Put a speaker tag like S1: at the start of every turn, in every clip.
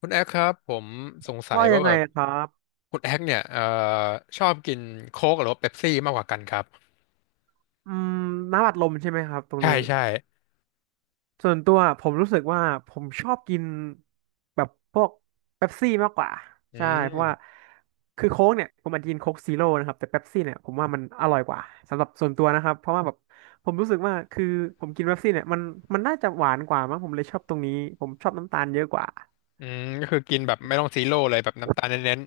S1: คุณแอคครับผมสงสัย
S2: ว่ายั
S1: ว่า
S2: ง
S1: แบ
S2: ไง
S1: บ
S2: ครับ
S1: คุณแอคเนี่ยชอบกินโค้กหรือว่าเป๊ปซี่มากกว่ากันครับ
S2: อืมน้ำอัดลมใช่ไหมครับตรง
S1: ใช่
S2: นี้
S1: ใช่
S2: ส่วนตัวผมรู้สึกว่าผมชอบกินแบบพวกเป๊ปซี่มากกว่า
S1: อื
S2: ใช่เพราะว่า
S1: ม
S2: คือโค้กเนี่ยผมอาจจะกินโค้กซีโร่นะครับแต่เป๊ปซี่เนี่ยผมว่ามันอร่อยกว่าสำหรับส่วนตัวนะครับ เพราะว่าแบบผมรู้สึกว่าคือผมกินเป๊ปซี่เนี่ยมันน่าจะหวานกว่ามั้งผมเลยชอบตรงนี้ ผมชอบน้ำตาลเยอะกว่า
S1: อืมก็คือกินแบบไม่ต้องซีโร่เลยแบบน้ำตาลเน้น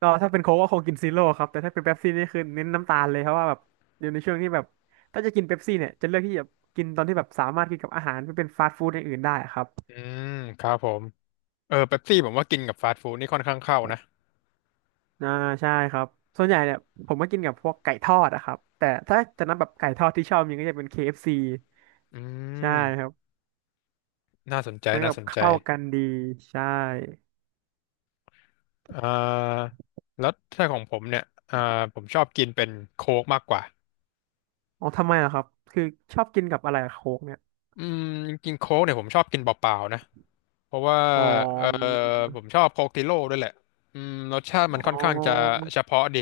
S2: ก็ถ้าเป็นโค้กก็คงกินซีโร่ครับแต่ถ้าเป็นเป๊ปซี่นี่คือเน้นน้ำตาลเลยเพราะว่าแบบอยู่ในช่วงที่แบบถ้าจะกินเป๊ปซี่เนี่ยจะเลือกที่จะกินตอนที่แบบสามารถกินกับอาหารที่เป็นฟาสต์ฟู้ดอย่างอื่นได้ครับ
S1: ๆอืมครับผมเออเป๊ปซี่ผมว่ากินกับฟาสต์ฟู้ดนี่ค่อนข้างเข้านะ
S2: อ่าใช่ครับส่วนใหญ่เนี่ยผมก็กินกับพวกไก่ทอดอะครับแต่ถ้าจะนับแบบไก่ทอดที่ชอบมีก็จะเป็น KFC
S1: อื
S2: ใช่ครั
S1: ม
S2: บ
S1: น่าสนใจ
S2: มันก็
S1: น่า
S2: แบบ
S1: สนใจ
S2: เข้ากันดีใช่
S1: เอ่อแล้วถ้าของผมเนี่ยผมชอบกินเป็นโค้กมากกว่า
S2: อ๋อทำไมล่ะครับคือชอบกินกับอะไรอะโค้กเนี่ย
S1: อืมจริงๆโค้กเนี่ยผมชอบกินเปล่าๆนะ เพราะว่า
S2: อ๋อ
S1: เออผมชอบโคกติโร่ด้วยแหละอืมรสชาติมัน
S2: อ๋
S1: ค่อนข้างจะ
S2: อ
S1: เฉพาะดิ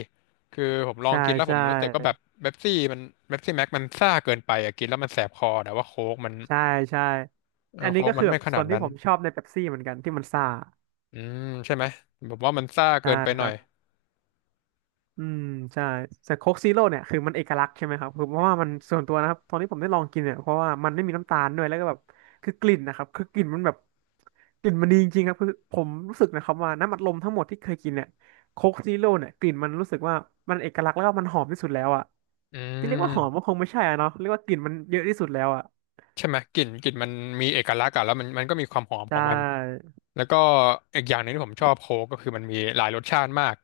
S1: คือผมลอง
S2: ใช่
S1: กินแล้วผ
S2: ใช่
S1: มรู้สึกว่าแบบเป๊ปซี่มันเป๊ปซี่แม็กมันซ่าเกินไปอะกินแล้วมันแสบคอแต่ว่าโค้กมัน
S2: ใช่ใช่
S1: เออ
S2: อันนี้
S1: โค้
S2: ก็
S1: กมั
S2: คือ
S1: น
S2: แบ
S1: ไม่
S2: บ
S1: ข
S2: ส่
S1: นา
S2: ว
S1: ด
S2: นที่
S1: นั้น
S2: ผมชอบในเป๊ปซี่เหมือนกันที่มันซ่า
S1: อืมใช่ไหมผมว่ามันซ่าเกิ
S2: ใช่
S1: นไป
S2: ค
S1: หน่อ
S2: รั
S1: ย
S2: บอืมใช่แต่โค้กซีโร่เนี่ยคือมันเอกลักษณ์ใช่ไหมครับคือเพราะว่ามันส่วนตัวนะครับตอนที่ผมได้ลองกินเนี่ยเพราะว่ามันไม่มีน้ำตาลด้วยแล้วก็แบบคือกลิ่นนะครับคือกลิ่นมันแบบกลิ่นมันดีจริงๆครับคือผมรู้สึกนะครับว่าน้ำอัดลมทั้งหมดที่เคยกินเนี่ยโค้กซีโร่เนี่ยกลิ่นมันรู้สึกว่ามันเอกลักษณ์แล้วก็มันหอมที่สุดแล้วอ่ะ
S1: อื
S2: ที่เรียกว่าหอมก็
S1: ม
S2: คงไม่ใช่อะเนาะเรียกว่ากลิ่นมันเยอะที่สุดแล้วอ่ะ
S1: ใช่ไหมกลิ่นกลิ่นมันมีเอกลักษณ์อะแล้วมันก็มีความหอมข
S2: ใช่
S1: องมันแล้วก็อีกอย่างหนึ่งที่ผมชอบโค้กก็คือมันมีหลายรสชาติมาก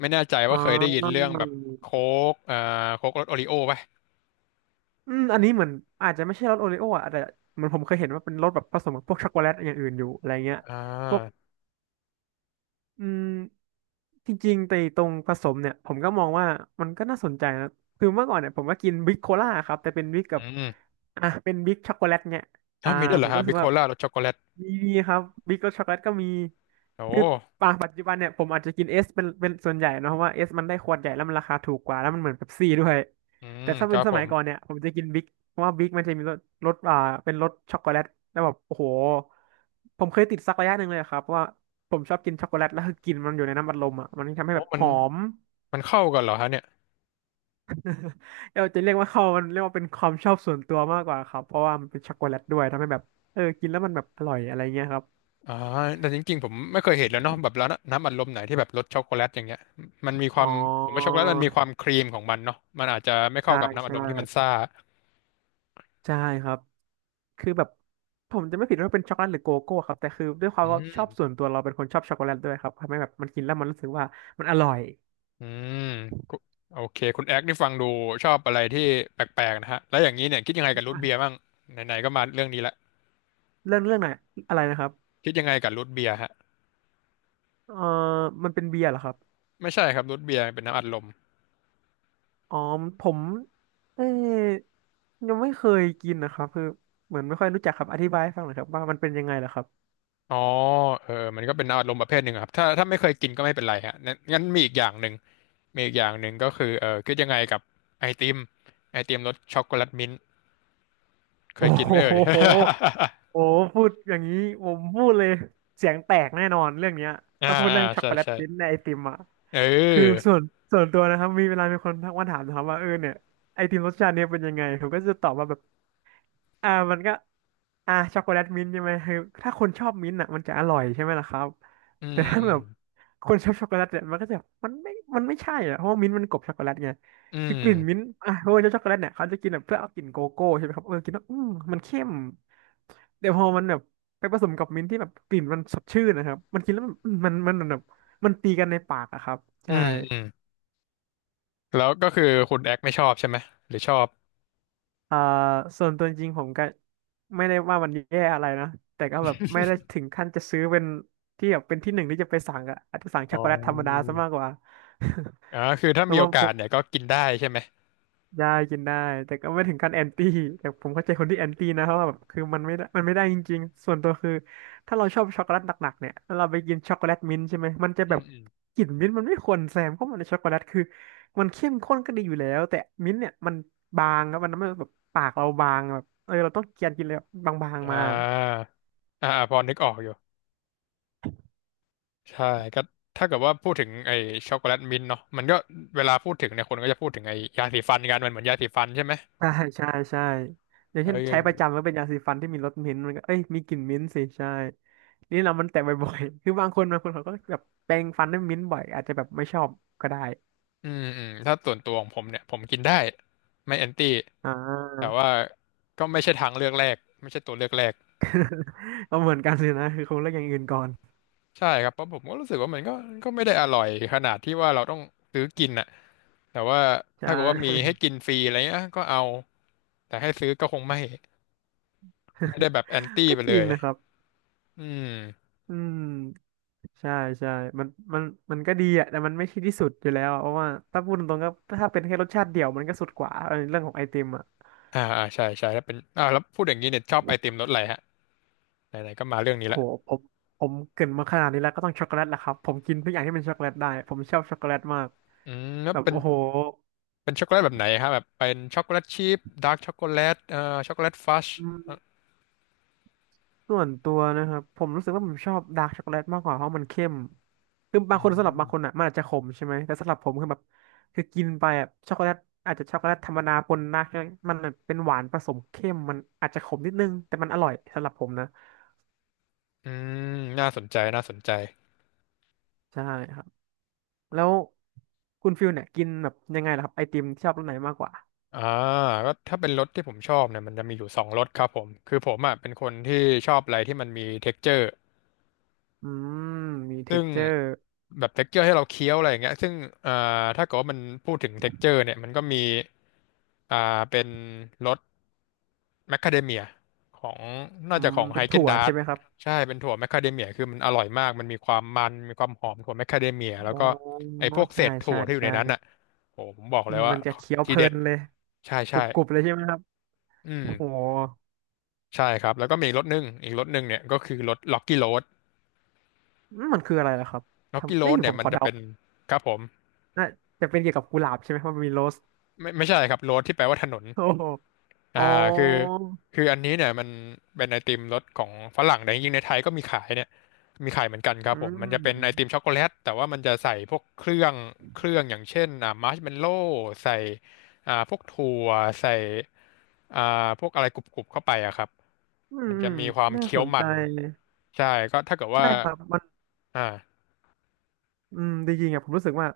S1: ไม่แน่ใจ
S2: อ๋
S1: ว่าเคยได้ยินเรื่
S2: อ
S1: องแบบโค้กโค้กรสโอริโอ้ปะ
S2: อืมอันนี้เหมือนอาจจะไม่ใช่รสโอริโออ่ะแต่เหมือนผมเคยเห็นว่าเป็นรสแบบผสมกับพวกช็อกโกแลตอย่างอื่นอยู่อะไรเงี้ย
S1: อ่า
S2: พวก อืมจริงๆแต่ตรงผสมเนี่ยผมก็มองว่ามันก็น่าสนใจนะคือเมื่อก่อนเนี่ยผมก็กินบิ๊กโคล่าครับแต่เป็นบิ๊กกั
S1: อื
S2: บ
S1: ม
S2: อ่ะเป็นบิ๊กช็อกโกแลตเนี่ย
S1: ถ้า
S2: อ่า
S1: วมีด้วยเห
S2: ผ
S1: ร
S2: ม
S1: อ
S2: ก็
S1: ฮะ
S2: รู้
S1: บิ
S2: สึก
S1: โค
S2: ว่า
S1: ล่ารสช็อกโกแลต
S2: มีดีครับบิ๊กรสช็อกโกแลตก็มี
S1: โอ
S2: คือ
S1: ้
S2: ปาปัจจุบันเนี่ยผมอาจจะกินเอสเป็นส่วนใหญ่เนอะเพราะว่าเอสมันได้ขวดใหญ่แล้วมันราคาถูกกว่าแล้วมันเหมือนเป๊ปซี่ด้วย
S1: อืม
S2: แต่ถ้า
S1: ค
S2: เป็
S1: รั
S2: น
S1: บ
S2: ส
S1: ผ
S2: มัยก่อน
S1: ม
S2: เนี่ยผมจะกินบิ๊กเพราะว่าบิ๊กมันจะมีรสรสอ่าเป็นรสช็อกโกแลตแล้วแบบโอ้โหผมเคยติดสักระยะหนึ่งเลยครับว่า ผมชอบกินช็อกโกแลตแล้วคือกลินมันอยู่ในน้ำอัดลมอ่ะมันทำให้
S1: โอ้
S2: แบบ
S1: มั
S2: ห
S1: น
S2: อม
S1: มันเข้ากันเหรอฮะเนี่ย
S2: เราจะเรียกว่าเขามันเรียกว่าเป็นความชอบส่วนตัวมากกว่าครับเพราะว่ามันเป็นช็อกโกแลตด้วยทำให้แบบเออกินแล้วมันแบบอร่อยอะไรเงี้ยครับ
S1: อ่าแต่จริงๆผมไม่เคยเห็นแล้วเนาะแบบร้านน้ำอัดลมไหนที่แบบรสช็อกโกแลตอย่างเงี้ยมันมีค
S2: อ๋
S1: วา
S2: อ
S1: มผมว่าช็อกโกแลตมันมีความครีมของมันเนาะมันอาจจะไม่เข้า
S2: ใช่
S1: กับน้ำอัด
S2: ใช่
S1: ลมที่มันซ่า
S2: ใช่ครับคือแบบผมจะไม่ผิดว่าเป็นช็อกโกแลตหรือโกโก้ครับแต่คือด้วยความ
S1: อื
S2: ว่าชอบส่ว
S1: ม
S2: นตัวเราเป็นคนชอบช็อกโกแลตด้วยครับทำให้แบบมันกินแล้วมันรู้สึกว่ามันอร่อย
S1: อืมกุโอเคคุณแอ๊กนี่ฟังดูชอบอะไรที่แปลกๆนะฮะแล้วอย่างนี้เนี่ยคิดยังไงกับรูทเบียร์บ้างไหนๆก็มาเรื่องนี้ละ
S2: เรื่องไหนอะไรนะครับ
S1: คิดยังไงกับรูทเบียร์ฮะ
S2: เออมันเป็นเบียร์เหรอครับ
S1: ไม่ใช่ครับรูทเบียร์เป็นน้ำอัดลม
S2: อ๋อผมเอ้ยยังไม่เคยกินนะครับคือเหมือนไม่ค่อยรู้จักครับอธิบายให้ฟังหน่อยครับว่ามันเป็นยังไงเหรอครับ
S1: อ๋อเออมันก็เป็นอารมณ์ประเภทหนึ่งอะครับถ้าไม่เคยกินก็ไม่เป็นไรฮะงั้นงั้นมีอีกอย่างหนึ่งมีอีกอย่างหนึ่งก็คือเออคิดยังไงกับไอติมไอติมรสช็อกโกแลตมิ้นท์เค
S2: โอ้
S1: ยกินไหมเอ่ย
S2: โหโอ้โหพูดอย่างนี้ผมพูดเลยเสียงแตกแน่นอนเรื่องเนี้ย
S1: อ่า
S2: ถ้าพูด
S1: อ่า
S2: เรื่องช็อก
S1: ใช่
S2: โกแลต
S1: ใช่
S2: ชิ้นในไอติมอ่ะ
S1: เ
S2: คือ
S1: ออ
S2: ส่วนตัวนะครับมีเวลามีคนทักมาถามนะครับว่าเออเนี่ยไอติมรสชาติเนี่ยเป็นยังไงผมก็จะตอบว่าแบบอ่ามันก็อ่าช็อกโกแลตมิ้นท์ใช่ไหมคือถ้าคนชอบมิ้นท์อ่ะมันจะอร่อยใช่ไหมล่ะครับ
S1: อื
S2: แต่
S1: ม
S2: ถ้า
S1: อื
S2: แบ
S1: ม
S2: บคนชอบช็อกโกแลตเนี่ยมันก็จะมันไม่มันไม่ใช่อ่ะเพราะว่ามิ้นท์มันกลบช็อกโกแลตไง
S1: อื
S2: คือกลิ่นมิ้น
S1: ม
S2: ท์อ่ะโรยเจ้าช็อกโกแลตเนี่ยเขาจะกินแบบเพื่อเอากลิ่นโกโก้ใช่ไหมครับเออกินแล้วมันเข้มแต่พอมันแบบไปผสมกับมิ้นท์ที่แบบกลิ่นมันสดชื่นนะครับมันกินแล้วมันแบบมันตีกันในปากอะครับ
S1: อื
S2: ใช่
S1: มอืมแล้วก็คือคุณแอกไม่ชอบใช่ไหม หรือชอบ
S2: อ่าส่วนตัวจริงผมก็ไม่ได้ว่ามันแย่อะไรนะแต่ก็แบบไม่ได้ถึงขั้นจะซื้อเป็นที่แบบเป็นที่หนึ่งที่จะไปสั่งอะอาจจะสั่ง
S1: อ๋
S2: ช็อกโกแลตธรรมดา
S1: อ
S2: ซะมากกว่า
S1: อ่าคือถ้า
S2: แล้ว
S1: มีโอ
S2: มา
S1: กาสเนี่ยก็กินได้ใช่ไหม
S2: ได้กินได้แต่ก็ไม่ถึงขั้นแอนตี้แต่ผมเข้าใจคนที่แอนตี้นะเพราะว่าแบบคือมันไม่ได้จริงๆส่วนตัวคือถ้าเราชอบช็อกโกแลตหนักๆเนี่ยแล้วเราไปกินช็อกโกแลตมิ้นท์ใช่ไหมมันจะ
S1: อื
S2: แบ
S1: ม
S2: บ
S1: อืม
S2: กลิ่นมิ้นท์มันไม่ควรแซมเข้ามาในช็อกโกแลตคือมันเข้มข้นก็ดีอยู่แล้วแต่มิ้นท์เนี่ยมันบางครับมันทำให้แบบปากเราบางแบบเออเราต้องเคี้ยนกินเลยบางๆ
S1: อ่
S2: มา
S1: าอ่าพอนึกออกอยู่ ใช่ก็ถ้าเกิดว่าพูดถึงไอ้ช็อกโกแลตมิ้นท์เนาะมันก็เวลาพูดถึงเนี่ยคนก็จะพูดถึงไอ้ยาสีฟันกันมันเหมือนยาสีฟันใช่ไหม
S2: ใช่ใช่ใช่อย่าง
S1: เอ
S2: เช่นใช้ประ
S1: อ
S2: จำก็เป็นยาสีฟันที่มีรสมิ้นท์มันก็เอ้ยมีกลิ่นมิ้นท์สิใช่ นี่เรามันแตะบ่อยๆ คือบางคนเขาก็แบบแปรงฟันด้วยมิ้นท์บ่อย อาจจะแบบไม่ชอบก็ได้
S1: อืมอืมถ้าส่วนตัวของผมเนี่ยผมกินได้ไม่แอนตี้
S2: อ่า
S1: แต่ว่าก็ไม่ใช่ทางเลือกแรกไม่ใช่ตัวเลือกแรก
S2: ก็เหมือนกันเลยนะ คือคงเลือกอย่างอื่นก่อน
S1: ใช่ครับเพราะผมก็รู้สึกว่ามันก็ก็ไม่ได้อร่อยขนาดที่ว่าเราต้องซื้อกินอะแต่ว่าถ้า
S2: ใช่
S1: เกิดว่ามีให้ กินฟรีอะไรเงี้ยก็เอาแต่ให้ซื้อก็คงไม่ไม่ได้แบบแอนตี้
S2: ก็
S1: ไป
S2: จ
S1: เล
S2: ริง
S1: ย
S2: นะครับ
S1: อืม
S2: อืมใช่ใช่มันมันมันก็ดีอะแต่มันไม่ใช่ที่สุดอยู่แล้วอะเพราะว่าถ้าพูดตรงๆก็ถ้าเป็นแค่รสชาติเดียวมันก็สุดกว่าเออเรื่องของไอติมอะ
S1: อ่าอ่าใช่ใช่แล้วเป็นอ่าแล้วพูดอย่างนี้เนี่ยชอบไอติมรสอะไรฮะไหนๆก็มาเรื่องนี้
S2: โห
S1: ละ
S2: ผมผมเกรินมาขนาดนี้แล้วก็ต้องช็อกโกแลตแหละครับผมกินทุกอย่างที่เป็นช็อกโกแลตได้ผมชอบช็อกโกแลตมาก
S1: อืมแล้ว
S2: แบบ
S1: เป็น
S2: โอ้โห
S1: ช็อกโกแลตแบบไหนครับแบบเป็นช็อกโกแลตชีพดาร์กช็อกโกแลตช็อกโกแลตฟัช
S2: ส่วนตัวนะครับผมรู้สึกว่าผมชอบดาร์กช็อกโกแลตมากกว่าเพราะมันเข้มคือบาง
S1: อื
S2: คนสำหรับบา
S1: ม
S2: งคนอ่ะมันอาจจะขมใช่ไหมแต่สำหรับผมคือแบบคือกินไปอ่ะช็อกโกแลตอาจจะช็อกโกแลตธรรมดาปนดาร์กมันเป็นหวานผสมเข้มมันอาจจะขมนิดนึงแต่มันอร่อยสำหรับผมนะ
S1: อืมน่าสนใจน่าสนใจ
S2: ใช่ครับแล้วคุณฟิลเนี่ยกินแบบยังไงล่ะครับไอติมชอบรสไหนมากกว่า
S1: อ่าก็ถ้าเป็นรสที่ผมชอบเนี่ยมันจะมีอยู่สองรสครับผมคือผมอ่ะเป็นคนที่ชอบอะไรที่มันมี texture
S2: อืมมีเท็
S1: ซึ่
S2: ก
S1: ง
S2: เจอร์
S1: แบบเท็กเจอร์ให้เราเคี้ยวอะไรอย่างเงี้ยซึ่งอ่าถ้าเกิดว่ามันพูดถึงเท็กเจอร์เนี่ยมันก็มีอ่าเป็นรส แมคคาเดเมียของน่า
S2: อื
S1: จะ
S2: ม
S1: ของไฮ
S2: เป็น
S1: เกน
S2: ถั่ว
S1: ดาร์
S2: ใช่ไหมครับ
S1: ใช่เป็นถั่วแมคคาเดเมียคือมันอร่อยมากมันมีความหอมถั่วแมคคาเดเมียแล้ว
S2: อ๋อ
S1: ก็ไอ้พวกเศ
S2: ใช่
S1: ษถั่
S2: ใช่
S1: วที่อยู่ใน
S2: ใช่
S1: นั้นอ่ะโอ้ผมบอก
S2: อื
S1: เลย
S2: ม
S1: ว่า
S2: มันจะเคี้ยว
S1: ที
S2: เพลิ
S1: เด็ด
S2: นเลย
S1: ใช่
S2: ก
S1: ใช่
S2: รุบๆเลยใช่ไหมครับ
S1: อืม
S2: โอ้โห
S1: ใช่ครับแล้วก็มีอีกรสหนึ่งอีกรสหนึ่งเนี่ยก็คือรสล็อกกี้โรด
S2: อืมมันคืออะไรล่ะครับ
S1: ล็อกกี้โร
S2: ทำนี่
S1: ดเนี่
S2: ผ
S1: ย
S2: ม
S1: มั
S2: ข
S1: น
S2: อ
S1: จะ
S2: เดา
S1: เป็นครับผม
S2: น่าจะเป็นเกี่ยวกับกุหลาบใช่ไหมเพราะมันมีโรส
S1: ไม่ใช่ครับโรดที่แปลว่าถนน
S2: โอ้โห
S1: อ่า
S2: อ๋อ
S1: คือคืออันนี้เนี่ยมันเป็นไอติมรสของฝรั่งแต่จริงๆในไทยก็มีขายเนี่ยมีขายเหมือนกันครับ
S2: อื
S1: ผมมันจะเป็นไอติม
S2: ม
S1: ช็อกโกแลตแต่ว่ามันจะใส่พวกเครื่องอย่างเช่นอ่ามาร์ชเมลโล่ใส่อ่าพวกถั่วใส่อ่าพวกอะไรกรุบๆเข้าไปอะครับ
S2: อืม
S1: มัน
S2: อื
S1: จะ
S2: ม
S1: มีความ
S2: น่า
S1: เคี้
S2: ส
S1: ยว
S2: นใจ
S1: มันใช่ก็ถ้าเกิดว่า
S2: ใช่ครับ มัน
S1: อ่า
S2: อืมจริงๆอ่ะผมรู้สึกว่า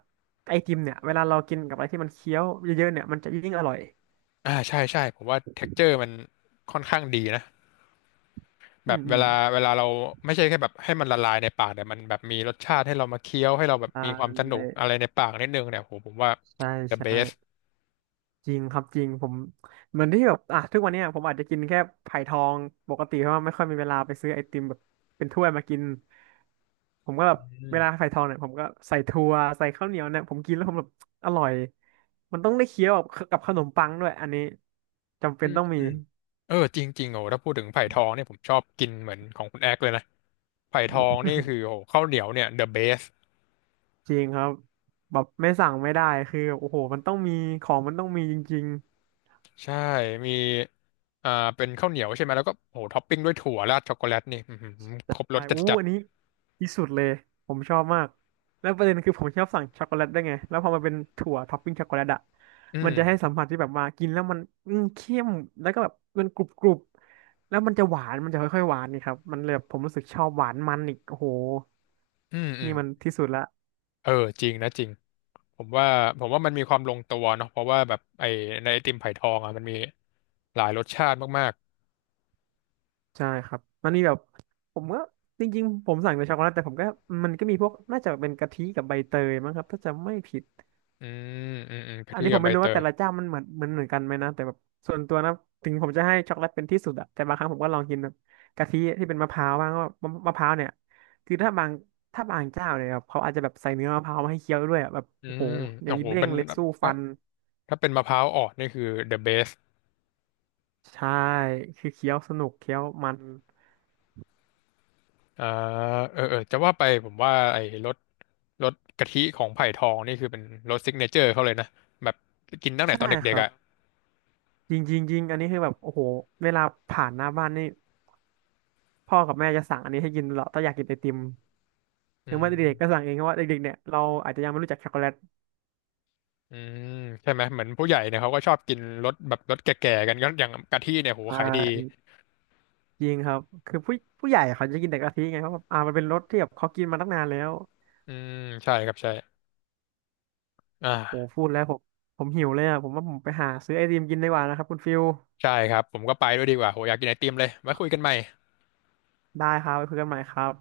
S2: ไอติมเนี่ยเวลาเรากินกับอะไรที่มันเคี้ยวเยอะๆเนี่ยมันจะยิ่งอร่อย
S1: อ่าใช่ใช่ผมว่าเท็กเจอร์มันค่อนข้างดีนะ แบ
S2: อื
S1: บ
S2: ม อืม
S1: เวลาเราไม่ใช่แค่แบบให้มันละลายในปากแต่มันแบบมีรสชาติให้เรามาเคี้ยวให้เราแบบ
S2: อ่
S1: มีความส
S2: า
S1: นุกอะไรในปากนิดนึงเนี่ยโหผมว่า
S2: ใช่
S1: the
S2: ใช่
S1: best
S2: จริงครับจริงผมเหมือนที่แบบอ่ะทุกวันเนี้ยผมอาจจะกินแค่ไผ่ทองปกติเพราะว่าไม่ค่อยมีเวลาไปซื้อไอติมแบบเป็นถ้วยมากินผมก็แบบ
S1: อื
S2: เว
S1: ม
S2: ลาไผ่ทองเนี่ยผมก็ใส่ถั่วใส่ข้าวเหนียวเนี่ยผมกินแล้วผมแบบอร่อยมันต้องได้เคี้ยวกับกับขนมปังด้วยอันนี้จำ
S1: อื
S2: เป็น
S1: ม
S2: ต้องมี
S1: อืมเออจริงๆโอ้ถ้าพูดถึงไผ่ทองเนี่ยผมชอบกินเหมือนของคุณแอ๊กเลยนะไผ่ทองนี่คือโอ้ข้าวเหนียวเนี่ย the best
S2: จริงครับแบบไม่สั่งไม่ได้คือโอ้โหมันต้องมีของมันต้องมีจริง
S1: ใช่มีอ่าเป็นข้าวเหนียวใช่ไหมแล้วก็โหท็อปปิ้งด้วยถั่วราดช็อกโกแลตนี่อื้อหือ
S2: ใช
S1: ครบร
S2: ่
S1: ส
S2: อู้
S1: จัด
S2: อันนี้ที่สุดเลยผมชอบมากแล้วประเด็นคือผมชอบสั่งช็อกโกแลตได้วยไงแล้วพอมันเป็นถั่วท็อปปิ้งช็อกโกแลตอะ
S1: ๆอื
S2: มัน
S1: ม
S2: จะให้สัมผัสที่แบบว่ากินแล้วมันอืมเข้มแล้วก็แบบมันกรุบกรุบแล้วมันจะหวานมันจะค่อยๆหวานนี่ครับมันเลยแบบผมรู้สึกชอบหวานมันอีกโอ้โห
S1: อืมอื
S2: นี่
S1: ม
S2: มันที่สุดละ
S1: เออจริงนะจริง ผมว่าผมว่ามันมีความลงตัวเนาะเพราะว่าแบบไอในไอติมไผ่ทองอ่ะมันมีหลายรสชาติมาก
S2: ใช่ครับมันมีแบบผมก็จริงๆผมสั่งแต่ช็อกโกแลตแต่ผมก็มันก็มีพวกน่าจะเป็นกะทิกับใบเตยมั้งครับถ้าจำไม่ผิด
S1: ๆอืมอืมอืมกะ
S2: อัน
S1: ทิ
S2: นี้ผ
S1: กับ
S2: ม
S1: ใบ
S2: ไม่รู้
S1: เต
S2: ว่าแต่
S1: ย
S2: ละเจ้ามันเหมือนกันไหมนะแต่แบบส่วนตัวนะถึงผมจะให้ช็อกโกแลตเป็นที่สุดอะแต่บางครั้งผมก็ลองกินแบบกะทิที่เป็นมะพร้าวบ้างว่ามะมะพร้าวเนี่ยคือถ้าบางเจ้าเนี่ยแบบเขาอาจจะแบบใส่เนื้อมะพร้าวมาให้เคี้ยวด้วยอะแบบ
S1: อื
S2: โอ้โห
S1: ม
S2: อย่า
S1: โอ้
S2: งนี้
S1: โห
S2: เด้
S1: เป็
S2: ง
S1: น
S2: เลยสู้
S1: ถ้า
S2: ฟัน
S1: ถ้าเป็นมะพร้าวอ่อนนี่คือ the best
S2: ใช่คือเคี้ยวสนุกเคี้ยวมัน
S1: อ่าเออเออจะว่าไปผมว่าไอ้รสกะทิของไผ่ทองนี่คือเป็นรสซิกเนเจอร์เขาเลยนะแบบกินตั้งแต่
S2: ใช่
S1: ตอน
S2: ค
S1: เด็ก
S2: รั
S1: ๆ
S2: บ
S1: อ่ะ
S2: จริงจริงจริงอันนี้คือแบบโอ้โหเวลาผ่านหน้าบ้านนี่พ่อกับแม่จะสั่งอันนี้ให้กินตลอดถ้าอยากกินไอติม
S1: อื
S2: หรือว่าเด็กๆก็
S1: ม
S2: สั่งเองเพราะว่าเด็กๆเนี่ยเราอาจจะยังไม่รู้จักช็อกโกแลต
S1: อืมใช่ไหมเหมือนผู้ใหญ่เนี่ยเขาก็ชอบกินรสแบบรสแก่ๆกันก็อย่างกะทิเนี่ยโหขายดี
S2: จริงครับ คือผู้ใหญ่เขาจะกินแต่กะทิไงเพราะแบบอ่ามันเป็นรสที่แบบเขากินมาตั้งนานแล้ว
S1: อืมใช่ครับใช่
S2: โอ้
S1: อ่า
S2: พูดแล้วผม ผมหิวเลยอ่ะผมว่าผมไปหาซื้อไอติมกินดีกว่านะครับคุณฟิล
S1: ใช่ครับ ผมก็ไปด้วยดีกว่าโหอยากกินไอติมเลยไว้คุยกันใหม่
S2: ได้ครับไปคุยกันใหม่ครับ